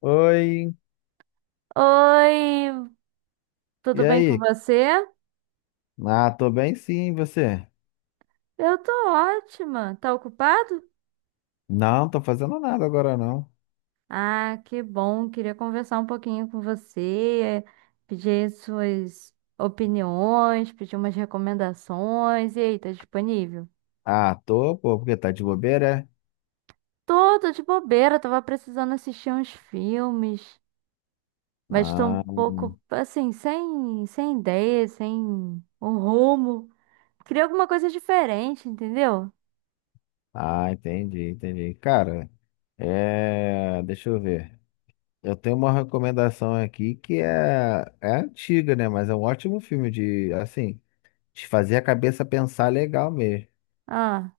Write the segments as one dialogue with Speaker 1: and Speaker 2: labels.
Speaker 1: Oi,
Speaker 2: Oi, tudo
Speaker 1: e
Speaker 2: bem com
Speaker 1: aí?
Speaker 2: você?
Speaker 1: Ah, tô bem sim, e você?
Speaker 2: Eu tô ótima. Tá ocupado?
Speaker 1: Não, tô fazendo nada agora não.
Speaker 2: Ah, que bom. Queria conversar um pouquinho com você, pedir suas opiniões, pedir umas recomendações. E aí, tá disponível?
Speaker 1: Ah, tô, pô, porque tá de bobeira, é?
Speaker 2: Tô de bobeira, tava precisando assistir uns filmes, mas tô
Speaker 1: Ah,
Speaker 2: um pouco assim, sem ideia, sem um rumo. Queria alguma coisa diferente, entendeu?
Speaker 1: ah, entendi, entendi. Cara, é, deixa eu ver. Eu tenho uma recomendação aqui que é antiga, né? Mas é um ótimo filme de, assim, de fazer a cabeça pensar legal mesmo.
Speaker 2: Ah.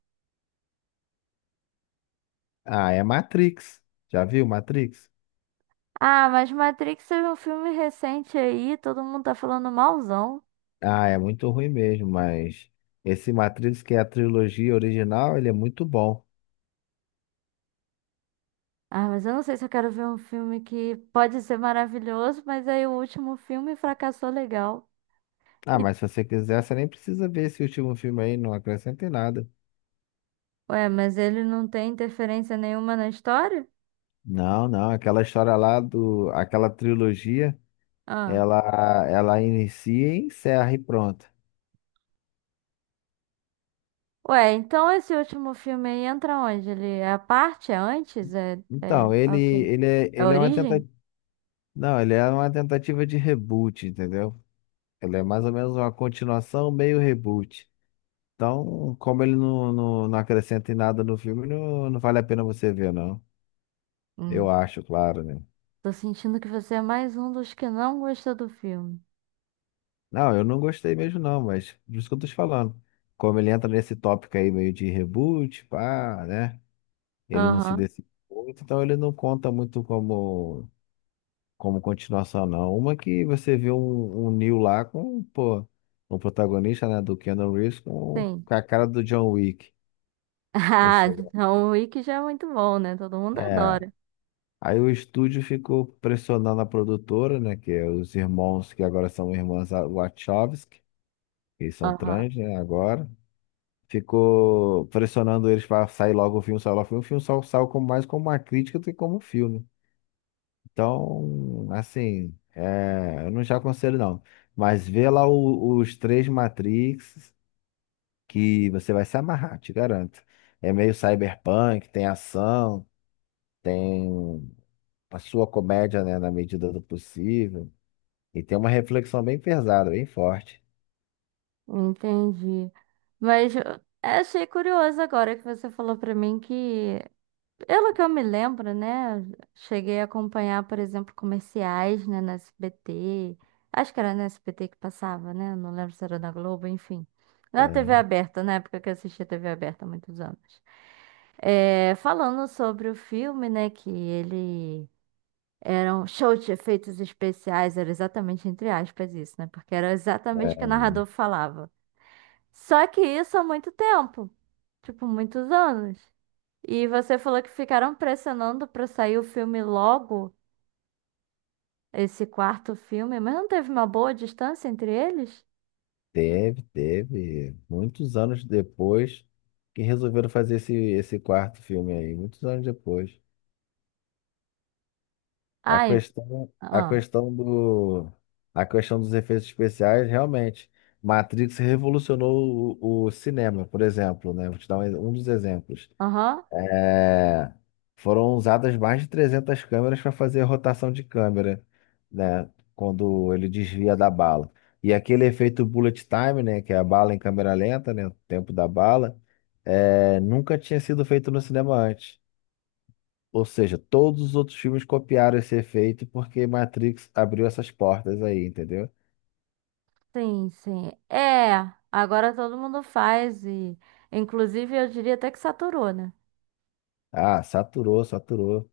Speaker 1: Ah, é Matrix. Já viu Matrix?
Speaker 2: Ah, mas Matrix teve um filme recente aí, todo mundo tá falando malzão.
Speaker 1: Ah, é muito ruim mesmo, mas esse Matrix, que é a trilogia original, ele é muito bom.
Speaker 2: Ah, mas eu não sei se eu quero ver um filme que pode ser maravilhoso, mas aí o último filme fracassou legal.
Speaker 1: Ah,
Speaker 2: E-
Speaker 1: mas se você quiser, você nem precisa ver esse último filme aí, não acrescenta em nada.
Speaker 2: Ué, mas ele não tem interferência nenhuma na história?
Speaker 1: Não, não, aquela história lá do, aquela trilogia,
Speaker 2: Ah.
Speaker 1: ela, ela inicia e encerra e pronto.
Speaker 2: Ué, então esse último filme aí entra onde? Ele é a parte? É antes?
Speaker 1: Então,
Speaker 2: É
Speaker 1: ele,
Speaker 2: o quê?
Speaker 1: ele é,
Speaker 2: É a
Speaker 1: ele é uma
Speaker 2: origem?
Speaker 1: tentativa, não, ele é uma tentativa de reboot, entendeu? Ele é mais ou menos uma continuação meio reboot. Então, como ele não, não, não acrescenta em nada no filme, não, não vale a pena você ver, não.
Speaker 2: Hum.
Speaker 1: Eu acho, claro, né?
Speaker 2: Tô sentindo que você é mais um dos que não gostou do filme.
Speaker 1: Não, eu não gostei mesmo, não, mas por isso que eu tô te falando. Como ele entra nesse tópico aí meio de reboot, pá, né? Ele não se
Speaker 2: Aham,
Speaker 1: decide muito, então ele não conta muito como continuação, não. Uma que você vê um Neo lá com, pô, um protagonista, né, do Keanu Reeves com,
Speaker 2: sim.
Speaker 1: com a cara do John Wick. Ou
Speaker 2: Ah,
Speaker 1: seja,
Speaker 2: então o Wiki já é muito bom, né? Todo mundo
Speaker 1: é.
Speaker 2: adora.
Speaker 1: Aí o estúdio ficou pressionando a produtora, né, que é os irmãos que agora são irmãs Wachowski, que são
Speaker 2: Aham,
Speaker 1: trans, né, agora. Ficou pressionando eles para sair logo o filme, sair logo o filme. O filme só saiu como, mais como uma crítica do que como um filme. Então, assim, é, eu não já aconselho não. Mas vê lá os três Matrix que você vai se amarrar, te garanto. É meio cyberpunk, tem ação, tem a sua comédia, né, na medida do possível. E tem uma reflexão bem pesada, bem forte.
Speaker 2: entendi. Mas eu achei curioso agora que você falou pra mim que, pelo que eu me lembro, né? Cheguei a acompanhar, por exemplo, comerciais, né, na SBT. Acho que era na SBT que passava, né? Não lembro se era na Globo, enfim. Na TV
Speaker 1: É,
Speaker 2: aberta, na época que eu assistia TV aberta há muitos anos. É, falando sobre o filme, né? Que ele. Eram shows de efeitos especiais, era exatamente entre aspas isso, né? Porque era exatamente o que o narrador falava. Só que isso há muito tempo, tipo, muitos anos. E você falou que ficaram pressionando pra sair o filme logo, esse quarto filme, mas não teve uma boa distância entre eles?
Speaker 1: teve, teve. Muitos anos depois que resolveram fazer esse quarto filme aí. Muitos anos depois. A
Speaker 2: Ai,
Speaker 1: questão, a
Speaker 2: ah,
Speaker 1: questão do, a questão dos efeitos especiais, realmente. Matrix revolucionou o cinema, por exemplo, né? Vou te dar um dos exemplos.
Speaker 2: aham,
Speaker 1: É, foram usadas mais de 300 câmeras para fazer a rotação de câmera, né, quando ele desvia da bala. E aquele efeito bullet time, né, que é a bala em câmera lenta, né, o tempo da bala, é, nunca tinha sido feito no cinema antes. Ou seja, todos os outros filmes copiaram esse efeito porque Matrix abriu essas portas aí, entendeu?
Speaker 2: sim, sim. É, agora todo mundo faz e, inclusive, eu diria até que saturou, né?
Speaker 1: Ah, saturou, saturou.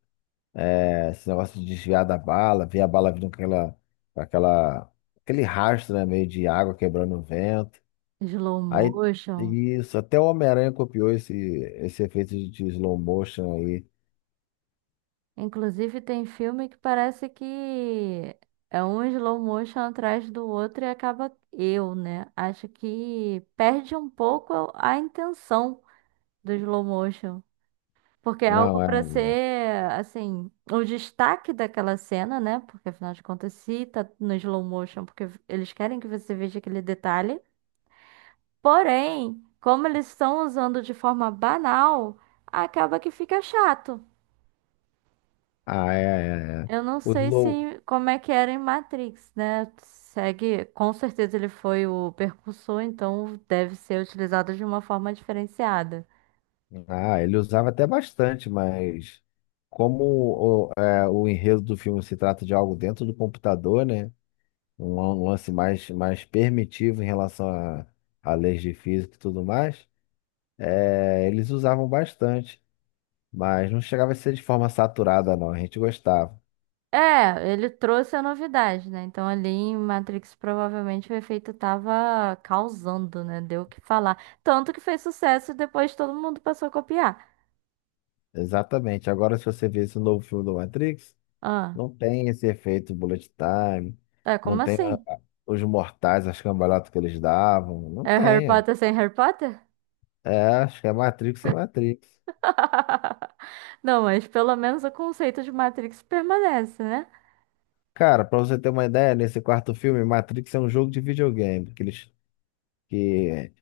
Speaker 1: É, esse negócio de desviar da bala, ver a bala vindo com aquela, aquele rastro, né, meio de água quebrando o vento.
Speaker 2: Slow
Speaker 1: Aí,
Speaker 2: motion.
Speaker 1: isso, até o Homem-Aranha copiou esse efeito de slow motion aí.
Speaker 2: Inclusive, tem filme que parece que é um slow motion atrás do outro e acaba eu, né? Acho que perde um pouco a intenção do slow motion. Porque é algo
Speaker 1: Não, é.
Speaker 2: para ser, assim, o destaque daquela cena, né? Porque afinal de contas, se tá no slow motion, porque eles querem que você veja aquele detalhe. Porém, como eles estão usando de forma banal, acaba que fica chato.
Speaker 1: Ah, é, é, é.
Speaker 2: Eu não
Speaker 1: O
Speaker 2: sei se
Speaker 1: slow.
Speaker 2: como é que era em Matrix, né? Segue, com certeza ele foi o percursor, então deve ser utilizado de uma forma diferenciada.
Speaker 1: Ah, ele usava até bastante, mas como o enredo do filme se trata de algo dentro do computador, né? Um lance mais permitivo em relação a leis de física e tudo mais. É, eles usavam bastante, mas não chegava a ser de forma saturada, não. A gente gostava.
Speaker 2: É, ele trouxe a novidade, né? Então ali em Matrix provavelmente o efeito tava causando, né? Deu o que falar. Tanto que fez sucesso e depois todo mundo passou a copiar.
Speaker 1: Exatamente. Agora, se você vê esse novo filme do Matrix,
Speaker 2: Ah,
Speaker 1: não tem esse efeito bullet time,
Speaker 2: é
Speaker 1: não
Speaker 2: como
Speaker 1: tem
Speaker 2: assim?
Speaker 1: os mortais, as cambalhotas que eles davam, não
Speaker 2: É Harry
Speaker 1: tem.
Speaker 2: Potter sem Harry Potter?
Speaker 1: É, acho que é Matrix sem Matrix.
Speaker 2: Não, mas pelo menos o conceito de Matrix permanece, né?
Speaker 1: Cara, pra você ter uma ideia, nesse quarto filme, Matrix é um jogo de videogame, que eles, que,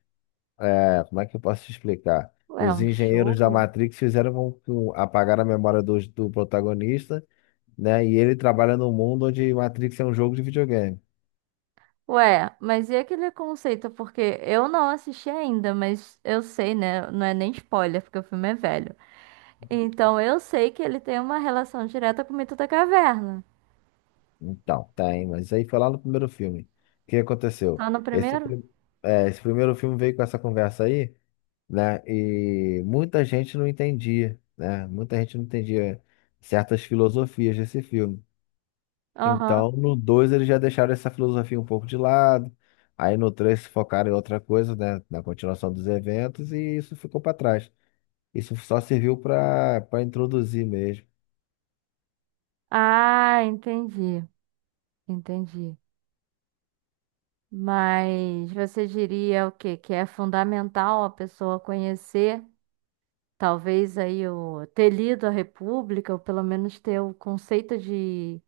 Speaker 1: é, como é que eu posso te explicar?
Speaker 2: É
Speaker 1: Os
Speaker 2: um.
Speaker 1: engenheiros da Matrix fizeram com que apagar a memória do protagonista, né? E ele trabalha num mundo onde Matrix é um jogo de videogame.
Speaker 2: Ué, mas e aquele conceito? Porque eu não assisti ainda, mas eu sei, né? Não é nem spoiler, porque o filme é velho. Então eu sei que ele tem uma relação direta com o mito da caverna.
Speaker 1: Então, tá, hein? Mas aí foi lá no primeiro filme. O que
Speaker 2: Só
Speaker 1: aconteceu?
Speaker 2: no
Speaker 1: Esse,
Speaker 2: primeiro?
Speaker 1: prim- esse primeiro filme veio com essa conversa aí, né? E muita gente não entendia, né? Muita gente não entendia certas filosofias desse filme.
Speaker 2: Aham.
Speaker 1: Então, no 2 eles já deixaram essa filosofia um pouco de lado. Aí no 3 se focaram em outra coisa, né? Na continuação dos eventos, e isso ficou para trás. Isso só serviu para introduzir mesmo.
Speaker 2: Ah, entendi. Entendi. Mas você diria o quê? Que é fundamental a pessoa conhecer, talvez aí o ter lido a República, ou pelo menos ter o conceito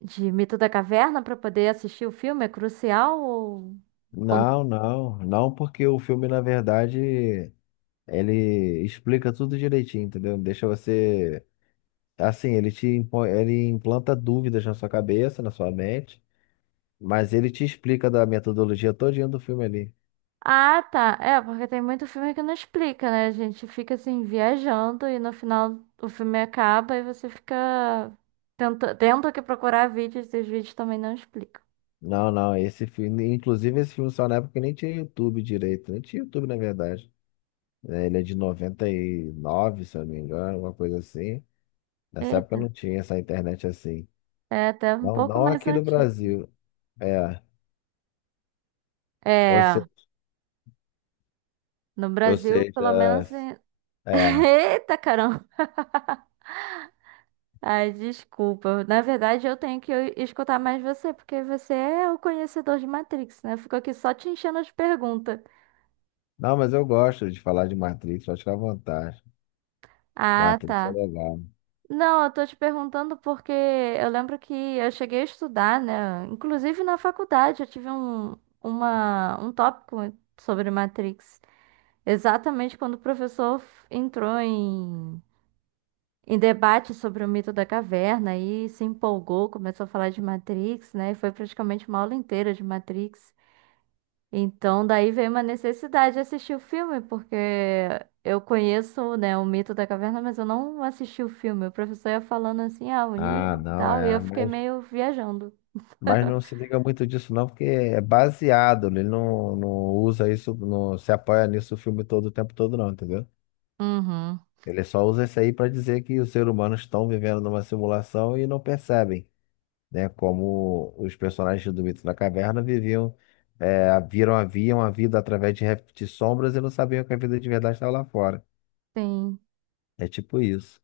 Speaker 2: de Mito da Caverna para poder assistir o filme? É crucial ou
Speaker 1: Não,
Speaker 2: não?
Speaker 1: não, não, porque o filme, na verdade, ele explica tudo direitinho, entendeu? Deixa você. Assim, ele implanta dúvidas na sua cabeça, na sua mente, mas ele te explica da metodologia todinha do filme ali.
Speaker 2: Ah, tá. É, porque tem muito filme que não explica, né? A gente fica assim viajando e no final o filme acaba e você fica tendo que procurar vídeos e os vídeos também não explicam.
Speaker 1: Não, não, esse filme, inclusive esse filme só na época nem tinha YouTube direito, nem tinha YouTube na verdade. É, ele é de 99 se eu não me engano, uma coisa assim. Nessa época
Speaker 2: Eita,
Speaker 1: não tinha essa internet assim.
Speaker 2: é até um
Speaker 1: Não,
Speaker 2: pouco
Speaker 1: não
Speaker 2: mais
Speaker 1: aqui no
Speaker 2: antigo.
Speaker 1: Brasil. É, ou
Speaker 2: É, no
Speaker 1: Ou
Speaker 2: Brasil, pelo
Speaker 1: seja,
Speaker 2: menos.
Speaker 1: é.
Speaker 2: Eita, caramba! Ai, desculpa. Na verdade, eu tenho que escutar mais você, porque você é o conhecedor de Matrix, né? Ficou aqui só te enchendo de pergunta.
Speaker 1: Não, mas eu gosto de falar de Matrix, acho que à vontade.
Speaker 2: Ah,
Speaker 1: Matrix é
Speaker 2: tá.
Speaker 1: legal.
Speaker 2: Não, eu tô te perguntando porque eu lembro que eu cheguei a estudar, né? Inclusive na faculdade eu tive um tópico sobre Matrix. Exatamente quando o professor entrou em, em debate sobre o mito da caverna e se empolgou, começou a falar de Matrix, né? E foi praticamente uma aula inteira de Matrix. Então, daí veio uma necessidade de assistir o filme, porque eu conheço, né, o mito da caverna, mas eu não assisti o filme. O professor ia falando assim, ah, o
Speaker 1: Ah,
Speaker 2: Neo e
Speaker 1: não,
Speaker 2: tal, e eu
Speaker 1: é.
Speaker 2: fiquei
Speaker 1: Mas,
Speaker 2: meio viajando.
Speaker 1: mas não se liga muito disso, não, porque é baseado. Ele não, não usa isso, não se apoia nisso o filme todo, o tempo todo, não, entendeu?
Speaker 2: Uhum,
Speaker 1: Ele só usa isso aí para dizer que os seres humanos estão vivendo numa simulação e não percebem, né? Como os personagens do Mito da Caverna viviam, haviam a vida através de, sombras e não sabiam que a vida de verdade estava lá fora.
Speaker 2: sim.
Speaker 1: É tipo isso.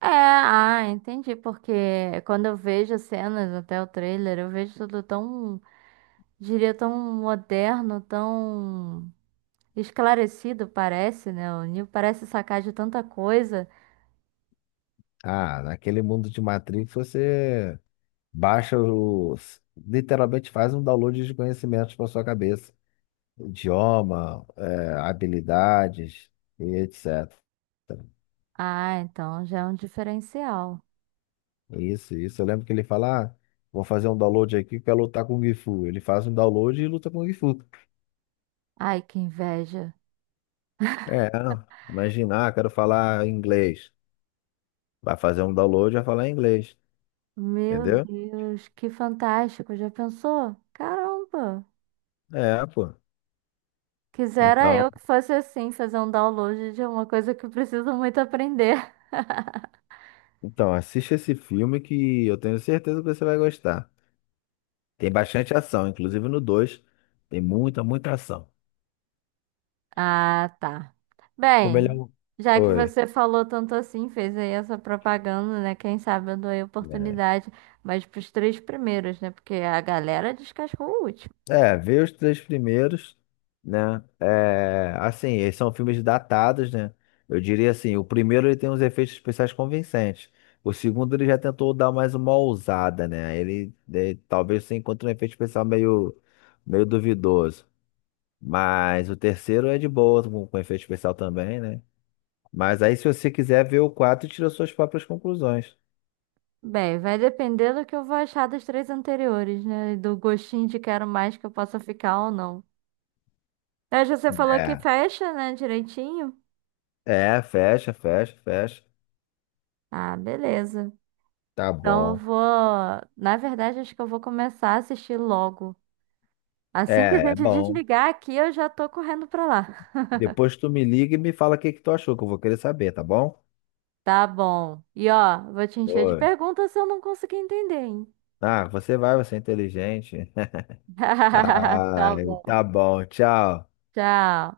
Speaker 2: É, ah, entendi, porque quando eu vejo as cenas, até o trailer, eu vejo tudo tão, diria, tão moderno, tão esclarecido, parece, né? O Neo parece sacar de tanta coisa.
Speaker 1: Ah, naquele mundo de Matrix você baixa os. Literalmente faz um download de conhecimentos para sua cabeça. Idioma, habilidades e etc.
Speaker 2: Ah, então já é um diferencial.
Speaker 1: Isso, isso. Eu lembro que ele fala, ah, vou fazer um download aqui, quero lutar com o Gifu. Ele faz um download e luta com o Gifu.
Speaker 2: Ai, que inveja.
Speaker 1: É, imaginar, quero falar inglês. Vai fazer um download e vai falar inglês.
Speaker 2: Meu
Speaker 1: Entendeu?
Speaker 2: Deus, que fantástico. Já pensou? Caramba.
Speaker 1: É, pô.
Speaker 2: Quisera
Speaker 1: Então.
Speaker 2: eu que fosse assim, fazer um download de uma coisa que eu preciso muito aprender.
Speaker 1: Então, assiste esse filme que eu tenho certeza que você vai gostar. Tem bastante ação, inclusive no dois. Tem muita, muita ação.
Speaker 2: Ah, tá.
Speaker 1: Como ele é
Speaker 2: Bem,
Speaker 1: um.
Speaker 2: já que
Speaker 1: Oi.
Speaker 2: você falou tanto assim, fez aí essa propaganda, né? Quem sabe eu dou aí oportunidade, mas pros três primeiros, né? Porque a galera descascou o último.
Speaker 1: É, vê os três primeiros, né? É, assim, eles são filmes datados, né? Eu diria assim, o primeiro ele tem uns efeitos especiais convincentes. O segundo ele já tentou dar mais uma ousada, né? Ele talvez você encontre um efeito especial meio duvidoso. Mas o terceiro é de boa, com efeito especial também, né? Mas aí, se você quiser ver o quadro, tira suas próprias conclusões.
Speaker 2: Bem, vai depender do que eu vou achar dos três anteriores, né? E do gostinho de quero mais que eu possa ficar ou não. Hoje você falou que
Speaker 1: É,
Speaker 2: fecha, né, direitinho?
Speaker 1: é, fecha, fecha, fecha.
Speaker 2: Ah, beleza.
Speaker 1: Tá
Speaker 2: Então eu
Speaker 1: bom.
Speaker 2: vou. Na verdade, acho que eu vou começar a assistir logo. Assim que a
Speaker 1: É, é
Speaker 2: gente
Speaker 1: bom.
Speaker 2: desligar aqui, eu já tô correndo pra lá.
Speaker 1: Depois tu me liga e me fala o que que tu achou, que eu vou querer saber, tá bom?
Speaker 2: Tá bom. E ó, vou te encher de
Speaker 1: Oi.
Speaker 2: perguntas se eu não conseguir entender, hein?
Speaker 1: Ah, você vai, você é inteligente.
Speaker 2: Tá
Speaker 1: Ai, tá
Speaker 2: bom.
Speaker 1: bom, tchau.
Speaker 2: Tchau.